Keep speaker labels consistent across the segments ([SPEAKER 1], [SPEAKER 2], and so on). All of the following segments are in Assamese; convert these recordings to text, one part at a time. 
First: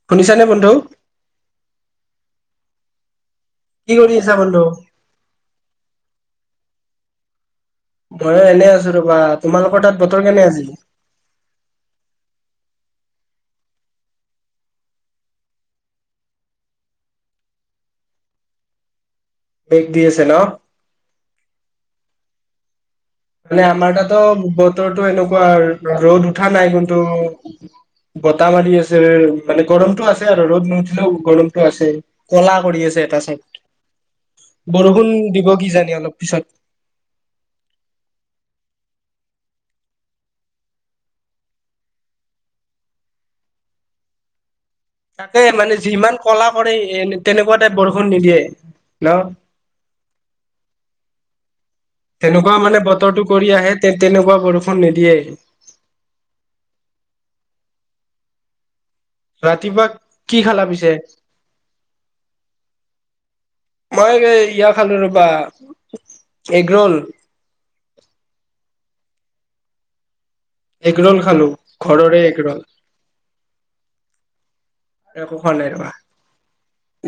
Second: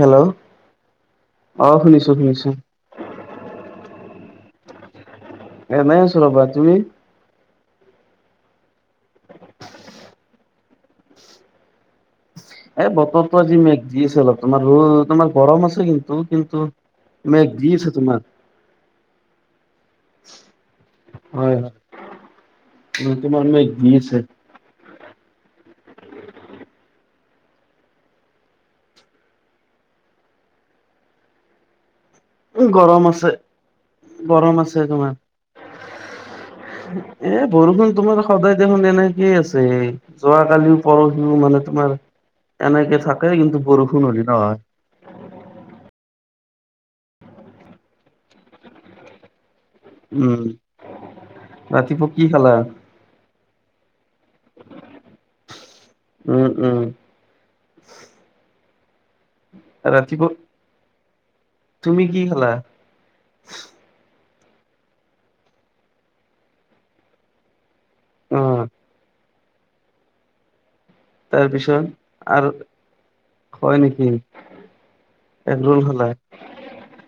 [SPEAKER 1] হেল্ল'
[SPEAKER 2] শুনিছানে বন্ধু
[SPEAKER 1] আহ, শুনিছো, শুনিছো।
[SPEAKER 2] কি কৰি আছা বন্ধু?
[SPEAKER 1] এই নাই আছোৰাবা তুমি?
[SPEAKER 2] ময়ো এনেই আছো ৰ'বা তোমালোকৰ তাত বতৰ কেনে আছিল।
[SPEAKER 1] এই বতৰটো আজি মেঘজি আছে অলপ তোমাৰ ৰ তোমাৰ গৰম আছে, কিন্তু, কিন্তু তমাৰ এক জীছ হ, তোমাৰ
[SPEAKER 2] মেগ দিয়ছে ন।
[SPEAKER 1] হয় হয় তোমাৰ
[SPEAKER 2] মানে
[SPEAKER 1] মেঘ দি
[SPEAKER 2] আমাৰ
[SPEAKER 1] আছে
[SPEAKER 2] তাতো বতৰৰতো এনেকুৱা ৰ'দ উঠা নাই কিন্তু। বতাহ মাৰি আছে, মানে গৰমতটো আছে আৰু ৰ'দ নুঠিলেও গৰমতটো আছে। কলা
[SPEAKER 1] উম,
[SPEAKER 2] কৰি
[SPEAKER 1] গৰম
[SPEAKER 2] আছে, এটা চাইদ।
[SPEAKER 1] গৰম আছে, তোমাৰ
[SPEAKER 2] অলপ পিছত
[SPEAKER 1] এ, বৰষুণ তোমাৰ। সদায় দেখোন এনেকেই আছে। যোৱাকালিও পৰহিও মানে তোমাৰ। এনেকে থাক, কিন্তু বৰষুণ হ'ল ন হয়।
[SPEAKER 2] তাকে মানে যিমান কলা কৰে এ, তেনেকুৱা টাই বৰষুণ নিদিয়ে ন।
[SPEAKER 1] উম, ৰাতিপুৱা কি খালা?
[SPEAKER 2] তেনেকুৱা মানে বতৰটো কৰি আহে তে, তেনেকুৱা বৰষুণ নিদিয়ে।
[SPEAKER 1] উম উম
[SPEAKER 2] ৰাতিপুৱা কি খালা পিছে?
[SPEAKER 1] তুমি কি খালা
[SPEAKER 2] মই ইয়া খালো ৰ'বা এগ ৰোল।
[SPEAKER 1] অ'।
[SPEAKER 2] এগৰল খালো
[SPEAKER 1] তাৰ পিছত
[SPEAKER 2] ঘৰৰে
[SPEAKER 1] আৰু
[SPEAKER 2] এগৰল
[SPEAKER 1] হয়, নেকি।
[SPEAKER 2] একো খোৱা নাই
[SPEAKER 1] এগৰোল
[SPEAKER 2] ৰবা
[SPEAKER 1] খালা।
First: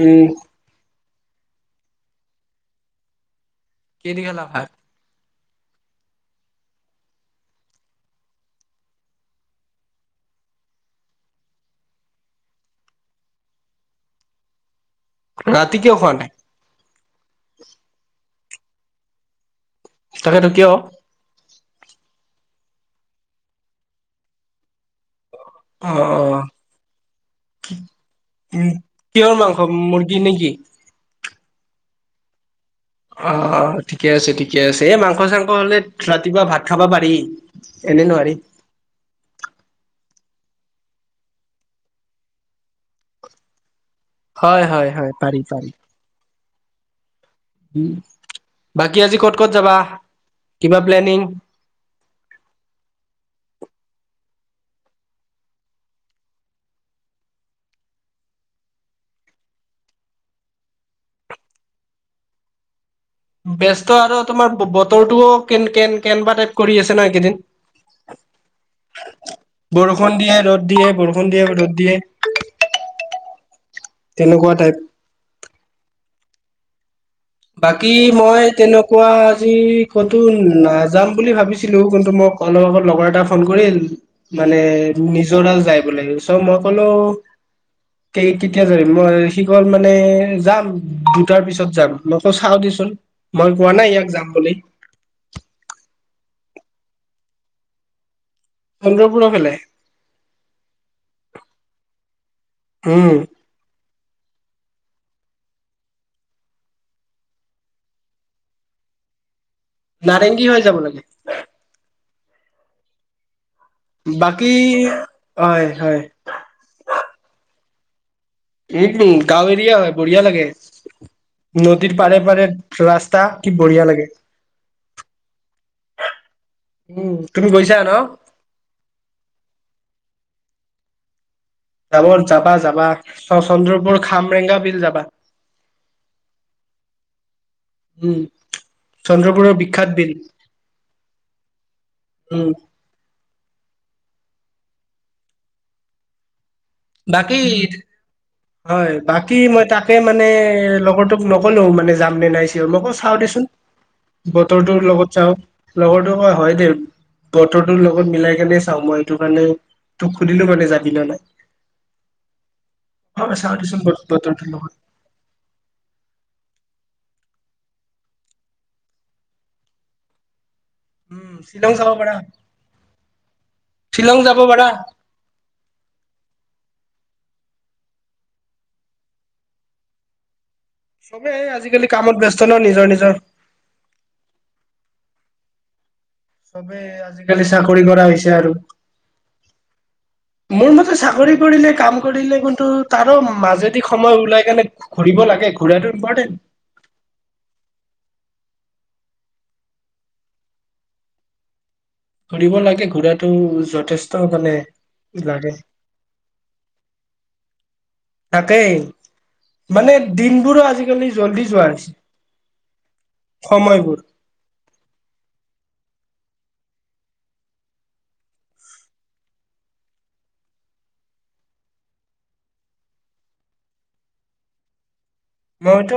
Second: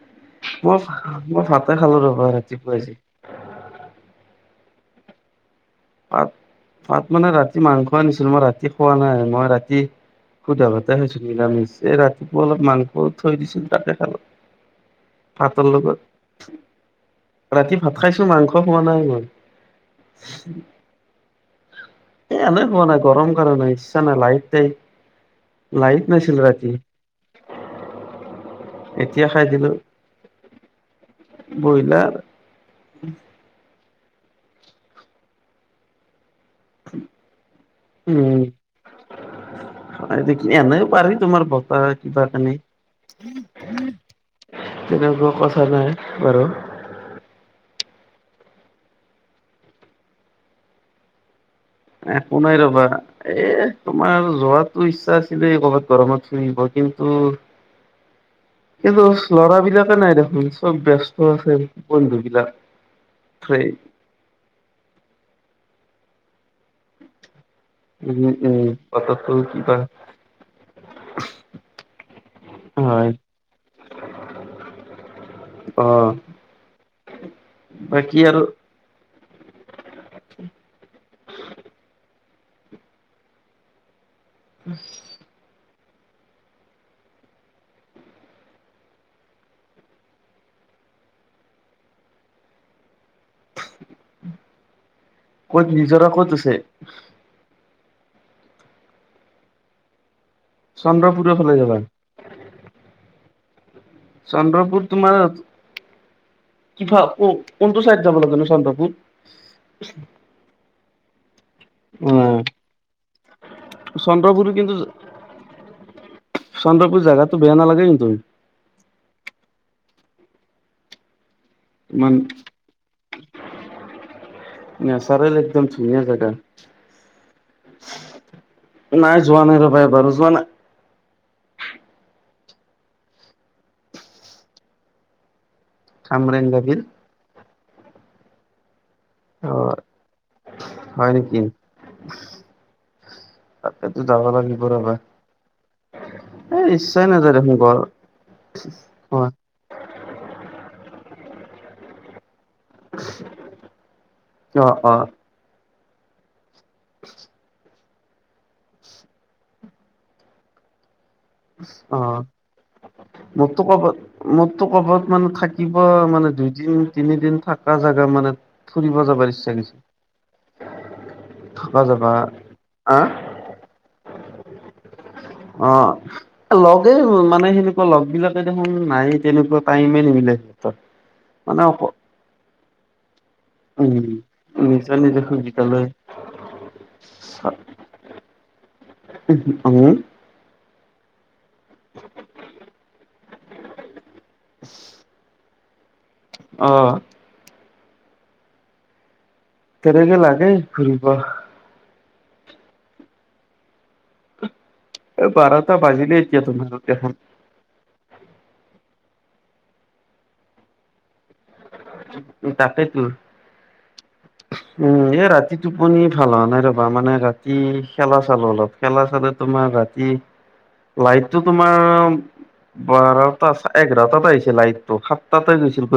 [SPEAKER 2] উম
[SPEAKER 1] মই ভাতে খালো ৰবা ৰাতিপুৱাই।
[SPEAKER 2] কিহেদি খালা ভাত?
[SPEAKER 1] পাত ভাত মানে ৰাতি মাংস আনিছিলো, মই ৰাতি খোৱা নাই মই ৰাতি সুধা ভাতে খাইছোঁ, নিৰামিছ ৰাতিপুৱা অলপ মাংস থৈ দিছিলো তাতে খালোঁ। ভাতৰ
[SPEAKER 2] ৰাতি কিয়
[SPEAKER 1] লগত
[SPEAKER 2] খোৱা নাই
[SPEAKER 1] ৰাতি ভাত খাইছো, মাংস খোৱা নাই, মই।
[SPEAKER 2] তাকেতো কিয়।
[SPEAKER 1] এ, এনে, হোৱা নাই, গৰম কাৰণে ইচ্ছা নাই লাইট লাইট
[SPEAKER 2] অ
[SPEAKER 1] নাছিল ৰাতি।
[SPEAKER 2] উ,
[SPEAKER 1] এতিয়া
[SPEAKER 2] কিহৰ মাংস, মুৰ্গী নেকি।
[SPEAKER 1] বইলাৰ।
[SPEAKER 2] অ, ঠিকে আছে, ঠিকে আছে, এ, মাংস, চাংস হলে ৰাতিপুৱা ভাত খাবা পাৰি এনে নোৱাৰি।
[SPEAKER 1] উম এনেও পাৰি তোমাৰ বতা কিবা, কানি
[SPEAKER 2] হয় হয় হয়
[SPEAKER 1] তেনেকুৱা
[SPEAKER 2] পাৰি
[SPEAKER 1] কথা
[SPEAKER 2] পাৰি
[SPEAKER 1] নাই বাৰু।
[SPEAKER 2] উ, বাকী আজি ক'ত, ক'ত যাবা কিবা প্লেনিং।
[SPEAKER 1] একো নাই ৰ'বা এ, তোমাৰ যোৱাতো ইচ্ছা আছিলে কৰ'বাত গৰমত ফুৰিব। কিন্তু
[SPEAKER 2] [inaudible]
[SPEAKER 1] কিন্তু ল'ৰাবিলাকে নাই দেখোন চব ব্যস্ত আছে বন্ধু বিলাক।
[SPEAKER 2] ব্যস্ত আৰু তোমাৰ বতৰটোও কে, কে, কেনবা টাইপ কৰি আছে ন এইকেইদিন
[SPEAKER 1] উম, উম। কথাটো কিবা
[SPEAKER 2] বৰষুণ দিয়ে ৰ'দ দিয়ে বৰষুণ দিয়ে ৰ'দ দিয়ে
[SPEAKER 1] হয়।
[SPEAKER 2] তেনেকুৱা টাইপ
[SPEAKER 1] অ',
[SPEAKER 2] বাকী মই তেনেকুৱা আজি ক'তো নাযাম বুলি ভাবিছিলোঁ কিন্তু মই অলপ আগত লগৰ এটা ফোন কৰিল মানে নিজৰা যাই বলে চ মই কলো কেতিয়া যাবি মই সি গ'ল মানে যাম দুটাৰ পিছত যাম মকো চাও দিচোন মই গোৱা নাই ইয়াক যাম বুলি
[SPEAKER 1] ক'ত নিজৰা ক'ত আছে
[SPEAKER 2] চন্দ্ৰপুৰৰ ফালে
[SPEAKER 1] চন্দ্ৰপুৰৰ ফালে যাবা
[SPEAKER 2] উম
[SPEAKER 1] চন্দ্ৰপুৰ তোমাৰ কি ভা কোনটো চাইড যাব লাগে চন্দ্ৰপুৰ
[SPEAKER 2] নাৰেংগী হৈ যাব লাগে বাকী
[SPEAKER 1] চন্দ্ৰপুৰো কিন্তু
[SPEAKER 2] হয় হয়
[SPEAKER 1] চন্দ্ৰপুৰ জাগাটো বেয়া নালাগে [unintelligible]
[SPEAKER 2] এই গাঁও এৰিয়া হয় বঢ়িয়া লাগে নদীৰ
[SPEAKER 1] ইমান
[SPEAKER 2] পাৰে পাৰে ৰাস তা কি বঢ়িয়া লাগে
[SPEAKER 1] নেচাৰেল একদম ধুনীয়া জাগা
[SPEAKER 2] উম তুমি গৈছা ন
[SPEAKER 1] নাই যোৱা নাই এবাৰো ৰবা যোৱা নাই
[SPEAKER 2] যাব যাবা যাবা চন্দ্ৰপুৰ খামৰেঙা বিল যাবা
[SPEAKER 1] কামৰে ইন্টাৰভিউ
[SPEAKER 2] উম, চন্দ্ৰপুৰৰ
[SPEAKER 1] অ',
[SPEAKER 2] বিখ্যাত বিল
[SPEAKER 1] হয়
[SPEAKER 2] উম
[SPEAKER 1] তাতে যাব লাগিব ৰবা এ ইচ্ছাই নাযায়
[SPEAKER 2] বাকী
[SPEAKER 1] দেখোন গৰ
[SPEAKER 2] হয়
[SPEAKER 1] অ',
[SPEAKER 2] বাকী মই তাকে মানে লগৰ তোক নকলো মানে যাম নে নাই চিওৰ ম‌ই ক‌ও চাওঁ দে চোন
[SPEAKER 1] অ',
[SPEAKER 2] বতৰটোৰ
[SPEAKER 1] অ',
[SPEAKER 2] লগত চাওঁ লগৰটো ক‌ই হয় দে বতৰ টোৰ লগত মিলাই কেনে চাওঁ মই সেইটো কাৰণে তোক সুধিলো মানে যাবি নে নাই
[SPEAKER 1] অ',
[SPEAKER 2] চাও
[SPEAKER 1] মোৰতো
[SPEAKER 2] দেচোন বত-
[SPEAKER 1] ক'বাত
[SPEAKER 2] বতৰটোৰ
[SPEAKER 1] মোৰতো
[SPEAKER 2] লগত
[SPEAKER 1] ক'বাত মানে থাকিব মানে দুইদিন তিনিদিন থাক থাকা জাগা মানে ফুৰিব যাবৰ ইচ্ছা গিছি
[SPEAKER 2] উম শ্বিলং যাব পাৰা
[SPEAKER 1] আহ
[SPEAKER 2] শ্বিলং যাব পাৰা
[SPEAKER 1] অ', লগেই মানে সেনেকুৱা লগ বিলাকে দেখোন নাই তেনেকুৱা টাইমে নিমিলে সিহঁতৰ।
[SPEAKER 2] চবেই
[SPEAKER 1] মানে অক
[SPEAKER 2] আজিকালি কামত ব্যস্ত ন নিজৰ নিজৰ
[SPEAKER 1] উম নিজৰ নিজে সুবিধা লৈ
[SPEAKER 2] চবে আজিকালি চাকৰি কৰা হৈছে আৰু
[SPEAKER 1] উ,
[SPEAKER 2] মোৰ মতে চাকৰি কৰিলে কাম কৰিলে কিন্তু তাৰো মাজেদি সময় ওলাই কেনে ঘুৰিব লাগে ঘুৰাটো
[SPEAKER 1] অহ' তেনেকে লাগে ঘৰিব
[SPEAKER 2] ঘূৰিব লাগে ঘূৰাতটো যথেষ্ট মানে
[SPEAKER 1] এই
[SPEAKER 2] লাগে
[SPEAKER 1] বাৰটা বাজিলে এতিয়া দেখুন
[SPEAKER 2] তাকেই মানে দিনবোৰো আজিকালি জল্দি যোৱা হৈছে
[SPEAKER 1] উ তাকেইতো
[SPEAKER 2] সময়বোৰ
[SPEAKER 1] উম এ ৰাতি তু তুপনি ভাল হোৱা নাই ৰবা মানে ৰাতি খেলা চালো অলপ খেলা চালো তোমাৰ ৰাতি লাইনটো তোমাৰ বাৰটা এঘাৰটাত আহিছে লাইন টো সাত তাতেই গৈছিল
[SPEAKER 2] মইতো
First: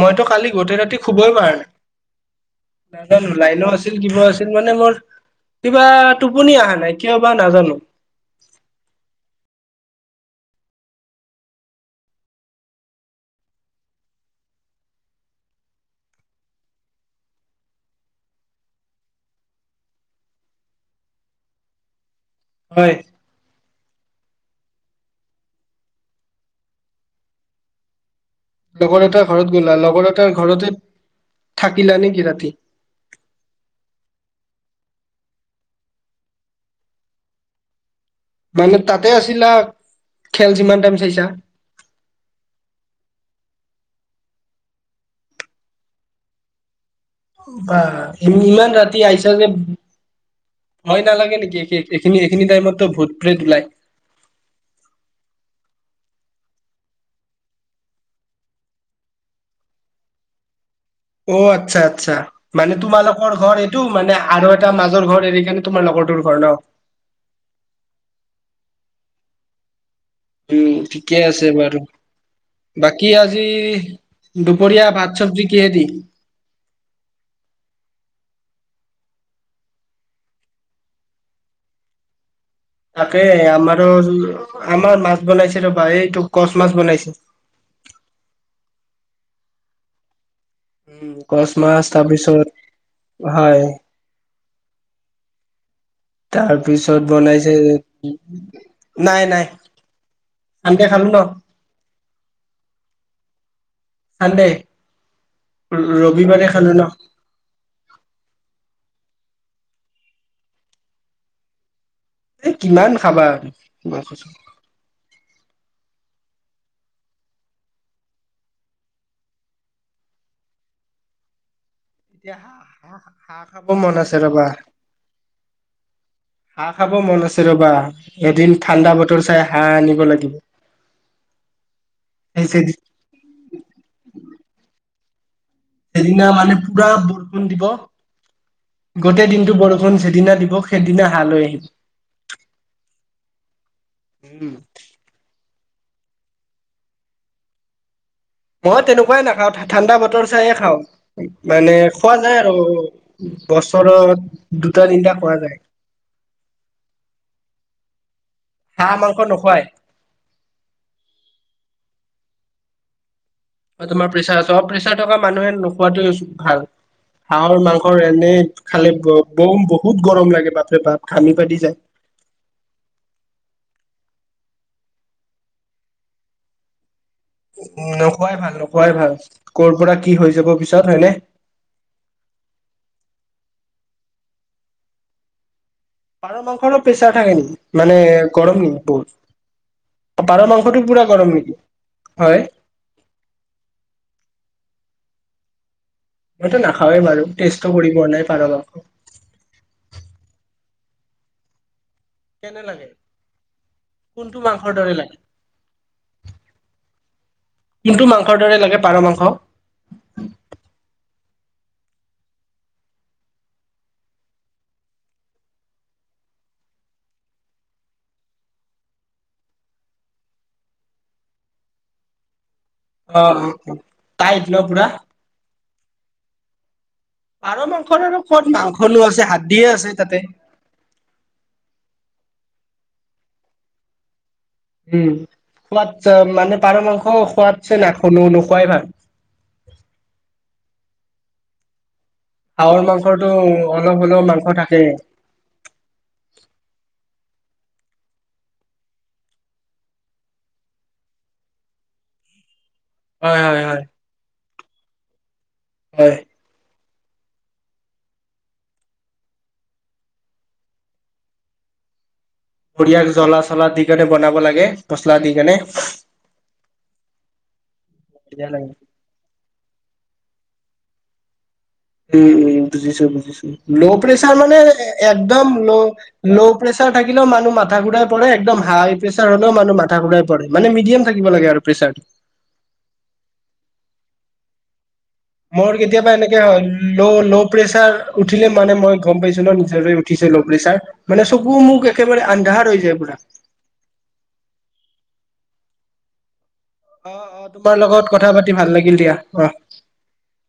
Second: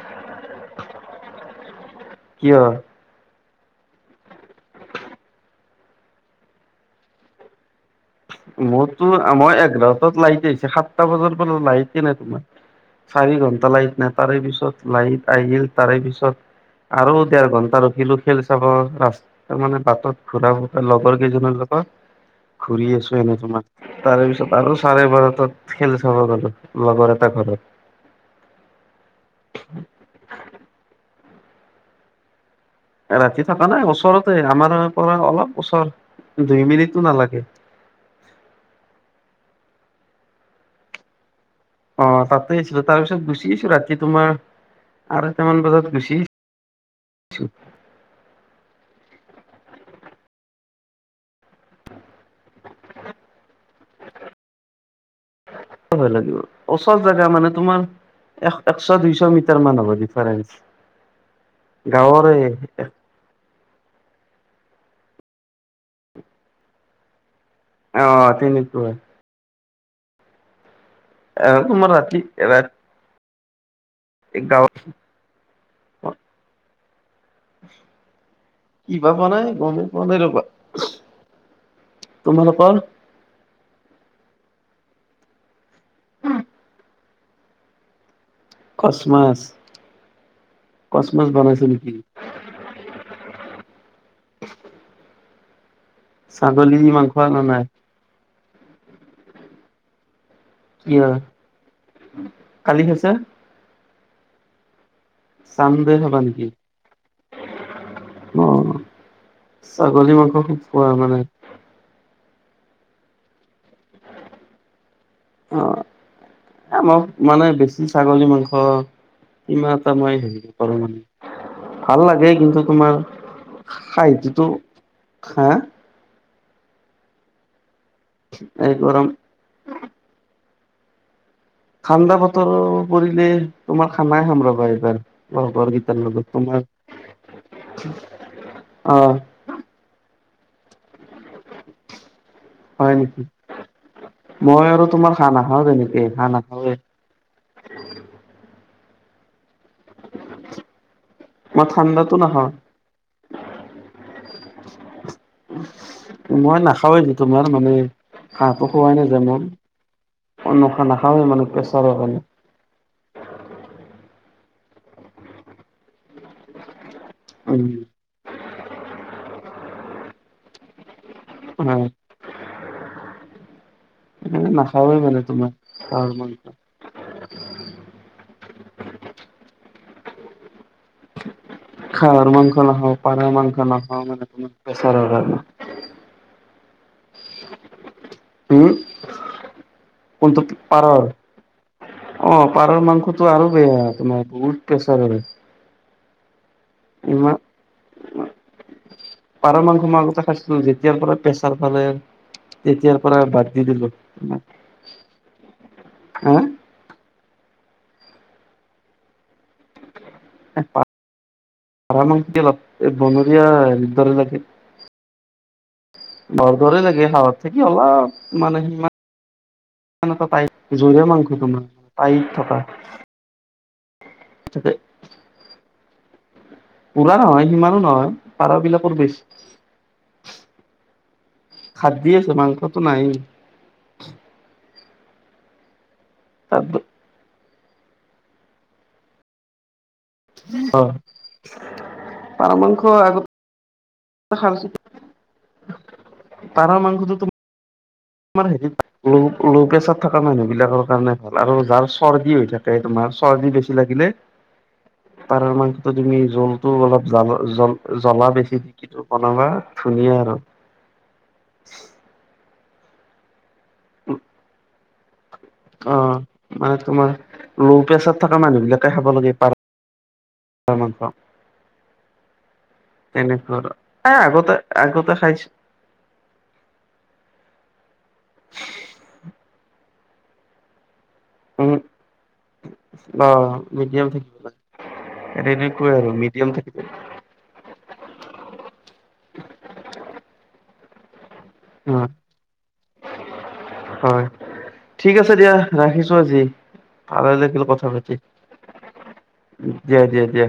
[SPEAKER 2] মইতো কালি গোটেই ৰাতি শুবই পৰা নাই
[SPEAKER 1] কিয়
[SPEAKER 2] নাজানোঁ। লাইনো আছিল কিবা আছিল মানে মোৰ কিবা টোপনি আহা নাই কিয় বা নাজানোঁ।
[SPEAKER 1] মোৰতো মই এঘাৰটাত লাইন আহিছে সাতটা বজাৰ পৰা লাইন এ নাই তোমাৰ। চাৰি ঘন্টা লাইন‌ নাই তাৰে পিছত লাইন আহিল তাৰে পিছত। আৰু দেৰ ঘন্টা ৰখিলোঁ খেল চাব ৰাস্তা মানে বাটত ঘুৰা লগৰ কেইজনৰ লগত। [unintelligible] ঘূৰি
[SPEAKER 2] হয়
[SPEAKER 1] আছোঁ। তাৰেপিছত আৰু চাৰে বাৰটাত খেল চাব গলোঁ লগৰ এটা ঘৰত।
[SPEAKER 2] লগৰ এটাৰ ঘৰত গ'লা লগৰ এটাৰ ঘৰতে থাকিলা নেকি ৰাতি।
[SPEAKER 1] ৰাতি থকা নাই ওচৰতে আমাৰ এৰে পৰা অলপ ওচৰ। দুই মিনিটটো নালাগে।
[SPEAKER 2] মানে তাতে আছিলা খেল যিমান টাইম চাইছা।
[SPEAKER 1] অ তাতে আছিলোঁ তাৰপিছত গুচি আহিছোঁ ৰাতি তোমাৰ। আৰাইটামান বজাত গুছি।
[SPEAKER 2] বা ইমান ৰাতি আহিছা যে। ভয় নালাগে নেকি এইখিনি, এইখিনি টাইমতটো ভূত প্ৰেত ওলাই। [unintelligible]
[SPEAKER 1] কিয় ভয় লাগিব ওচৰ জাগা মানে তোমাৰ। এক একশ দুইশ মিটাৰ মান হ'ব ডিফাৰেন্ঞ্চ।
[SPEAKER 2] অ আচ্ছা আচ্ছা মানে তোমালোকৰ ঘৰ। [unintelligible] মানে আৰু এটা মাজৰ ঘৰ এৰি কেনে তোমাৰ লগৰটোৰ ঘৰ নহ।
[SPEAKER 1] অ তেনেকুৱাই।
[SPEAKER 2] উম ঠিকে আছে
[SPEAKER 1] আহ
[SPEAKER 2] বাৰু
[SPEAKER 1] তোমাৰ ৰাতি ৰাতি
[SPEAKER 2] বাকী আজ জি
[SPEAKER 1] গাঁৱত
[SPEAKER 2] দুপৰীয়া ভাত চব্জি কিহেদি।
[SPEAKER 1] কিবা পোৱা নাই গমেই পোৱা নাই ৰৱা।
[SPEAKER 2] তাকে আমাৰো। [unintelligible] আমাৰ মাছ বনাইছে ৰবা এইটো কচ মাছ বনাইছে।
[SPEAKER 1] কচ মাছ।
[SPEAKER 2] উম কচ মাছ তাৰপিছত হয়।
[SPEAKER 1] ছাগলী
[SPEAKER 2] তাৰপিছত
[SPEAKER 1] মাংস অনা
[SPEAKER 2] বনাইছে
[SPEAKER 1] নাই
[SPEAKER 2] নাই নাই। চানডে
[SPEAKER 1] কি
[SPEAKER 2] খালো ন
[SPEAKER 1] হয় কালি খাইছে।।
[SPEAKER 2] খালে।
[SPEAKER 1] চান্দে খাবা নেকি অ। ছাগলী মাংস খুব খোৱা মানে।
[SPEAKER 2] এ কিমান খাবা মাংস। [unintelligible]
[SPEAKER 1] অ এ মোক মানে বেছি ছাগলী মাংস। ইমান এটা মই হেৰি নকৰোঁ মানে। ভাল লাগে
[SPEAKER 2] এতিয়া
[SPEAKER 1] কিন্তু তোমাৰ
[SPEAKER 2] হাঁহ হাঁহ খাব মন আছে
[SPEAKER 1] খাহিত
[SPEAKER 2] ৰবা
[SPEAKER 1] যিটো হা।
[SPEAKER 2] হাঁহ খাব মন আছে ৰ'ৱা এদিন
[SPEAKER 1] এই
[SPEAKER 2] ঠাণ্ডা
[SPEAKER 1] গৰম
[SPEAKER 2] বতৰ চাই হাঁহ আনিব লাগিব।
[SPEAKER 1] ঠাণ্ডা বতৰো
[SPEAKER 2] সেই
[SPEAKER 1] পৰিলে তোমাৰ খানাই খাব ৰ'ৱা এইবাৰ। লগৰ কেইটাৰ লগত
[SPEAKER 2] সেইদিনা মানে
[SPEAKER 1] তোমাৰ
[SPEAKER 2] পুৰা বৰষুণ দিব
[SPEAKER 1] অ
[SPEAKER 2] গোটেই দিনটো বৰষুণ সেইদিনা দিব। দিনা হাঁহ লৈ আহিম।
[SPEAKER 1] হয় নেকি মই আৰু তোমাৰ হাঁহ নাখাওঁ তেনেক এ হাঁহ নাখাওঁয়ে।
[SPEAKER 2] মই তেনেকুৱাই নাখাওঁ ঠাণ্ডা বতৰ চাইয়ে খাওঁ
[SPEAKER 1] মই
[SPEAKER 2] মানে খোৱা
[SPEAKER 1] ঠাণ্ডাতো
[SPEAKER 2] যায়
[SPEAKER 1] নাখাওঁ
[SPEAKER 2] আৰু বছৰত দুটা তিনিটা। খোৱা যায়
[SPEAKER 1] মই নাখাওঁয়ে তোমাৰ মানে হাঁহটো
[SPEAKER 2] হাঁহ
[SPEAKER 1] খোৱাই
[SPEAKER 2] মাংস
[SPEAKER 1] নাযায় মোৰ।
[SPEAKER 2] নোখোৱাই
[SPEAKER 1] [unintelligible] নাখাওঁৱে মানে প্ৰেছাৰৰ কাৰণে।
[SPEAKER 2] তোমাৰ প্ৰেছাৰ আছে অ প্ৰেচাৰ থকা মানুহে নোখোৱাটোৱে ভাল
[SPEAKER 1] উম
[SPEAKER 2] হাঁহৰ মাংসৰ এনেই। খালে ব-বম বহুত গৰম লাগে বাপৰে বাপ ঘামি ফাতি যায়।
[SPEAKER 1] হয় [unintelligible] নাখাওঁৱে মানে তোমাৰ হাঁহৰ মাংস।
[SPEAKER 2] নোখোৱাই ভাল নোখোৱাই ভাল কৰ পৰা কি হৈ যাব পিছত হয়নে?
[SPEAKER 1] হাঁহৰ মাংস নাখাওঁ পাৰাৰ মাংস নখাওঁ মানে প্ৰেচাৰ কাৰণে।
[SPEAKER 2] ৰ মাংসৰ প্ৰেছাৰ থাকে নি মানে গৰম
[SPEAKER 1] উম
[SPEAKER 2] নে বহুত। পাৰ
[SPEAKER 1] কোনটো
[SPEAKER 2] মাংসটো
[SPEAKER 1] পাৰৰ।
[SPEAKER 2] পুৰা গৰম নেকি
[SPEAKER 1] অ
[SPEAKER 2] হয়
[SPEAKER 1] পাৰৰ মাংসটো আৰু বেয়া তোমাৰ বহুত প্ৰেছাৰৰে।
[SPEAKER 2] মইতো নাখাওৱেই বাৰু
[SPEAKER 1] ইমান-
[SPEAKER 2] টেষ্টো কৰি পোৱা নাই পাৰ মাংস
[SPEAKER 1] পাৰ মাংস আগতে খছিলো যে যেতিয়াৰ পৰা প্ৰেছাৰ পালে
[SPEAKER 2] কেনে লাগে
[SPEAKER 1] তেতিয়াৰ পৰা বাদ দি দিলো। উম
[SPEAKER 2] কোনটো মাংসৰ দৰে লাগে কোনটো মাংসৰ দৰে লাগে পাৰ মাংস?
[SPEAKER 1] [unintelligible] এই বনৰীয়া হেৰিৰ দৰে লাগে। বৰ দৰে লাগে হাঁহত থাকি অলপ মানে সিমান তাইত জৰিয়া মাংস তোমাৰ, তাইত থকা।
[SPEAKER 2] অ অ অ তাইত ন
[SPEAKER 1] থাকে
[SPEAKER 2] পুৰা।
[SPEAKER 1] পুৰা নহয়,
[SPEAKER 2] পাৰ
[SPEAKER 1] সিমানো
[SPEAKER 2] মাংসৰ
[SPEAKER 1] নহয়,
[SPEAKER 2] আৰু ক'ত
[SPEAKER 1] পাৰ বিলাকৰ
[SPEAKER 2] মাংসনো
[SPEAKER 1] বেছ
[SPEAKER 2] আছে হাদ্দিয়ে আছে তাতে।
[SPEAKER 1] হাদ্দি দ আছে মাংসটো নাই।
[SPEAKER 2] উম সোৱাদ মানে
[SPEAKER 1] তাত
[SPEAKER 2] পাৰ মাংস সোৱাদ চে নাখ-নো-নখোৱাই ভাল।
[SPEAKER 1] অ।
[SPEAKER 2] হাঁহৰ মাংসটো অলপ হলেও মাংস
[SPEAKER 1] খাইছো
[SPEAKER 2] থাকে।
[SPEAKER 1] পাৰ মাংসটো তম আমাৰ হেৰিত ল ল' প্ৰেচাৰ থকা মানুহ বিলাকৰ কাৰণে ভাল আৰু যাৰ চৰ্দি হৈ থাকে তোমাৰ
[SPEAKER 2] হয়
[SPEAKER 1] চৰ্দি
[SPEAKER 2] হয়
[SPEAKER 1] বেছি
[SPEAKER 2] হয়।
[SPEAKER 1] লাগিলে পাৰৰ মাংসটো
[SPEAKER 2] হয়
[SPEAKER 1] তুমি জলটো অলপ জ-জ-জ্বলা বেছি দি কি বনাবা ধুনীয়া আৰু।
[SPEAKER 2] বঢ়িয়া জ্বলা-চলা দি কিনে বনাব লাগে মছলা দি কেনে।
[SPEAKER 1] অ মানে তোমাৰ ল' প্ৰেছাৰ থকা
[SPEAKER 2] বঢ়িয়া
[SPEAKER 1] মানুহ
[SPEAKER 2] লাগে।
[SPEAKER 1] বিলাকে খাব লাগে পাৰ [unintelligible]
[SPEAKER 2] উম উ বুজিছো বুজিছো।
[SPEAKER 1] তেনেকুৱা আৰু
[SPEAKER 2] ল'
[SPEAKER 1] এ
[SPEAKER 2] প্ৰেছাৰ
[SPEAKER 1] আগতে
[SPEAKER 2] মানে
[SPEAKER 1] আগতে খাইছো
[SPEAKER 2] একদম ল ল' প্ৰেছাৰ থাকিলে মানুহ মাথা ঘূৰাই পৰে, একমত হাই প্ৰেছাৰ হলেও মানুহ মাথা ঘূৰাই পৰে। মানে মিডিয়াম থাকিব লাগে আৰু
[SPEAKER 1] উম
[SPEAKER 2] প্ৰেচাৰটো।
[SPEAKER 1] অ মিডিয়াম থাকিব লাগে
[SPEAKER 2] মোৰ
[SPEAKER 1] তেনেকুৱাই আৰু
[SPEAKER 2] কেতিয়াবা এনেকে
[SPEAKER 1] মিডিয়াম
[SPEAKER 2] হয়
[SPEAKER 1] থাকিব
[SPEAKER 2] ল-ল' প্ৰেচাৰ উঠিলে মানে মই গম পাইছলো ন-নিজৰে উঠিছ যে ল প্ৰেচাৰ মানে চকু মোক
[SPEAKER 1] অ
[SPEAKER 2] একেবাৰে আন্ধাৰ হৈ যায় পুৰা।
[SPEAKER 1] হয় ঠিক দিয়া ৰাখিছো আজি।
[SPEAKER 2] অ অ তোমাৰ লগত কথা পাতি ভাল লাগিল দিয়া আহ। [inaudible]
[SPEAKER 1] দিয়া দিয়া দিয়া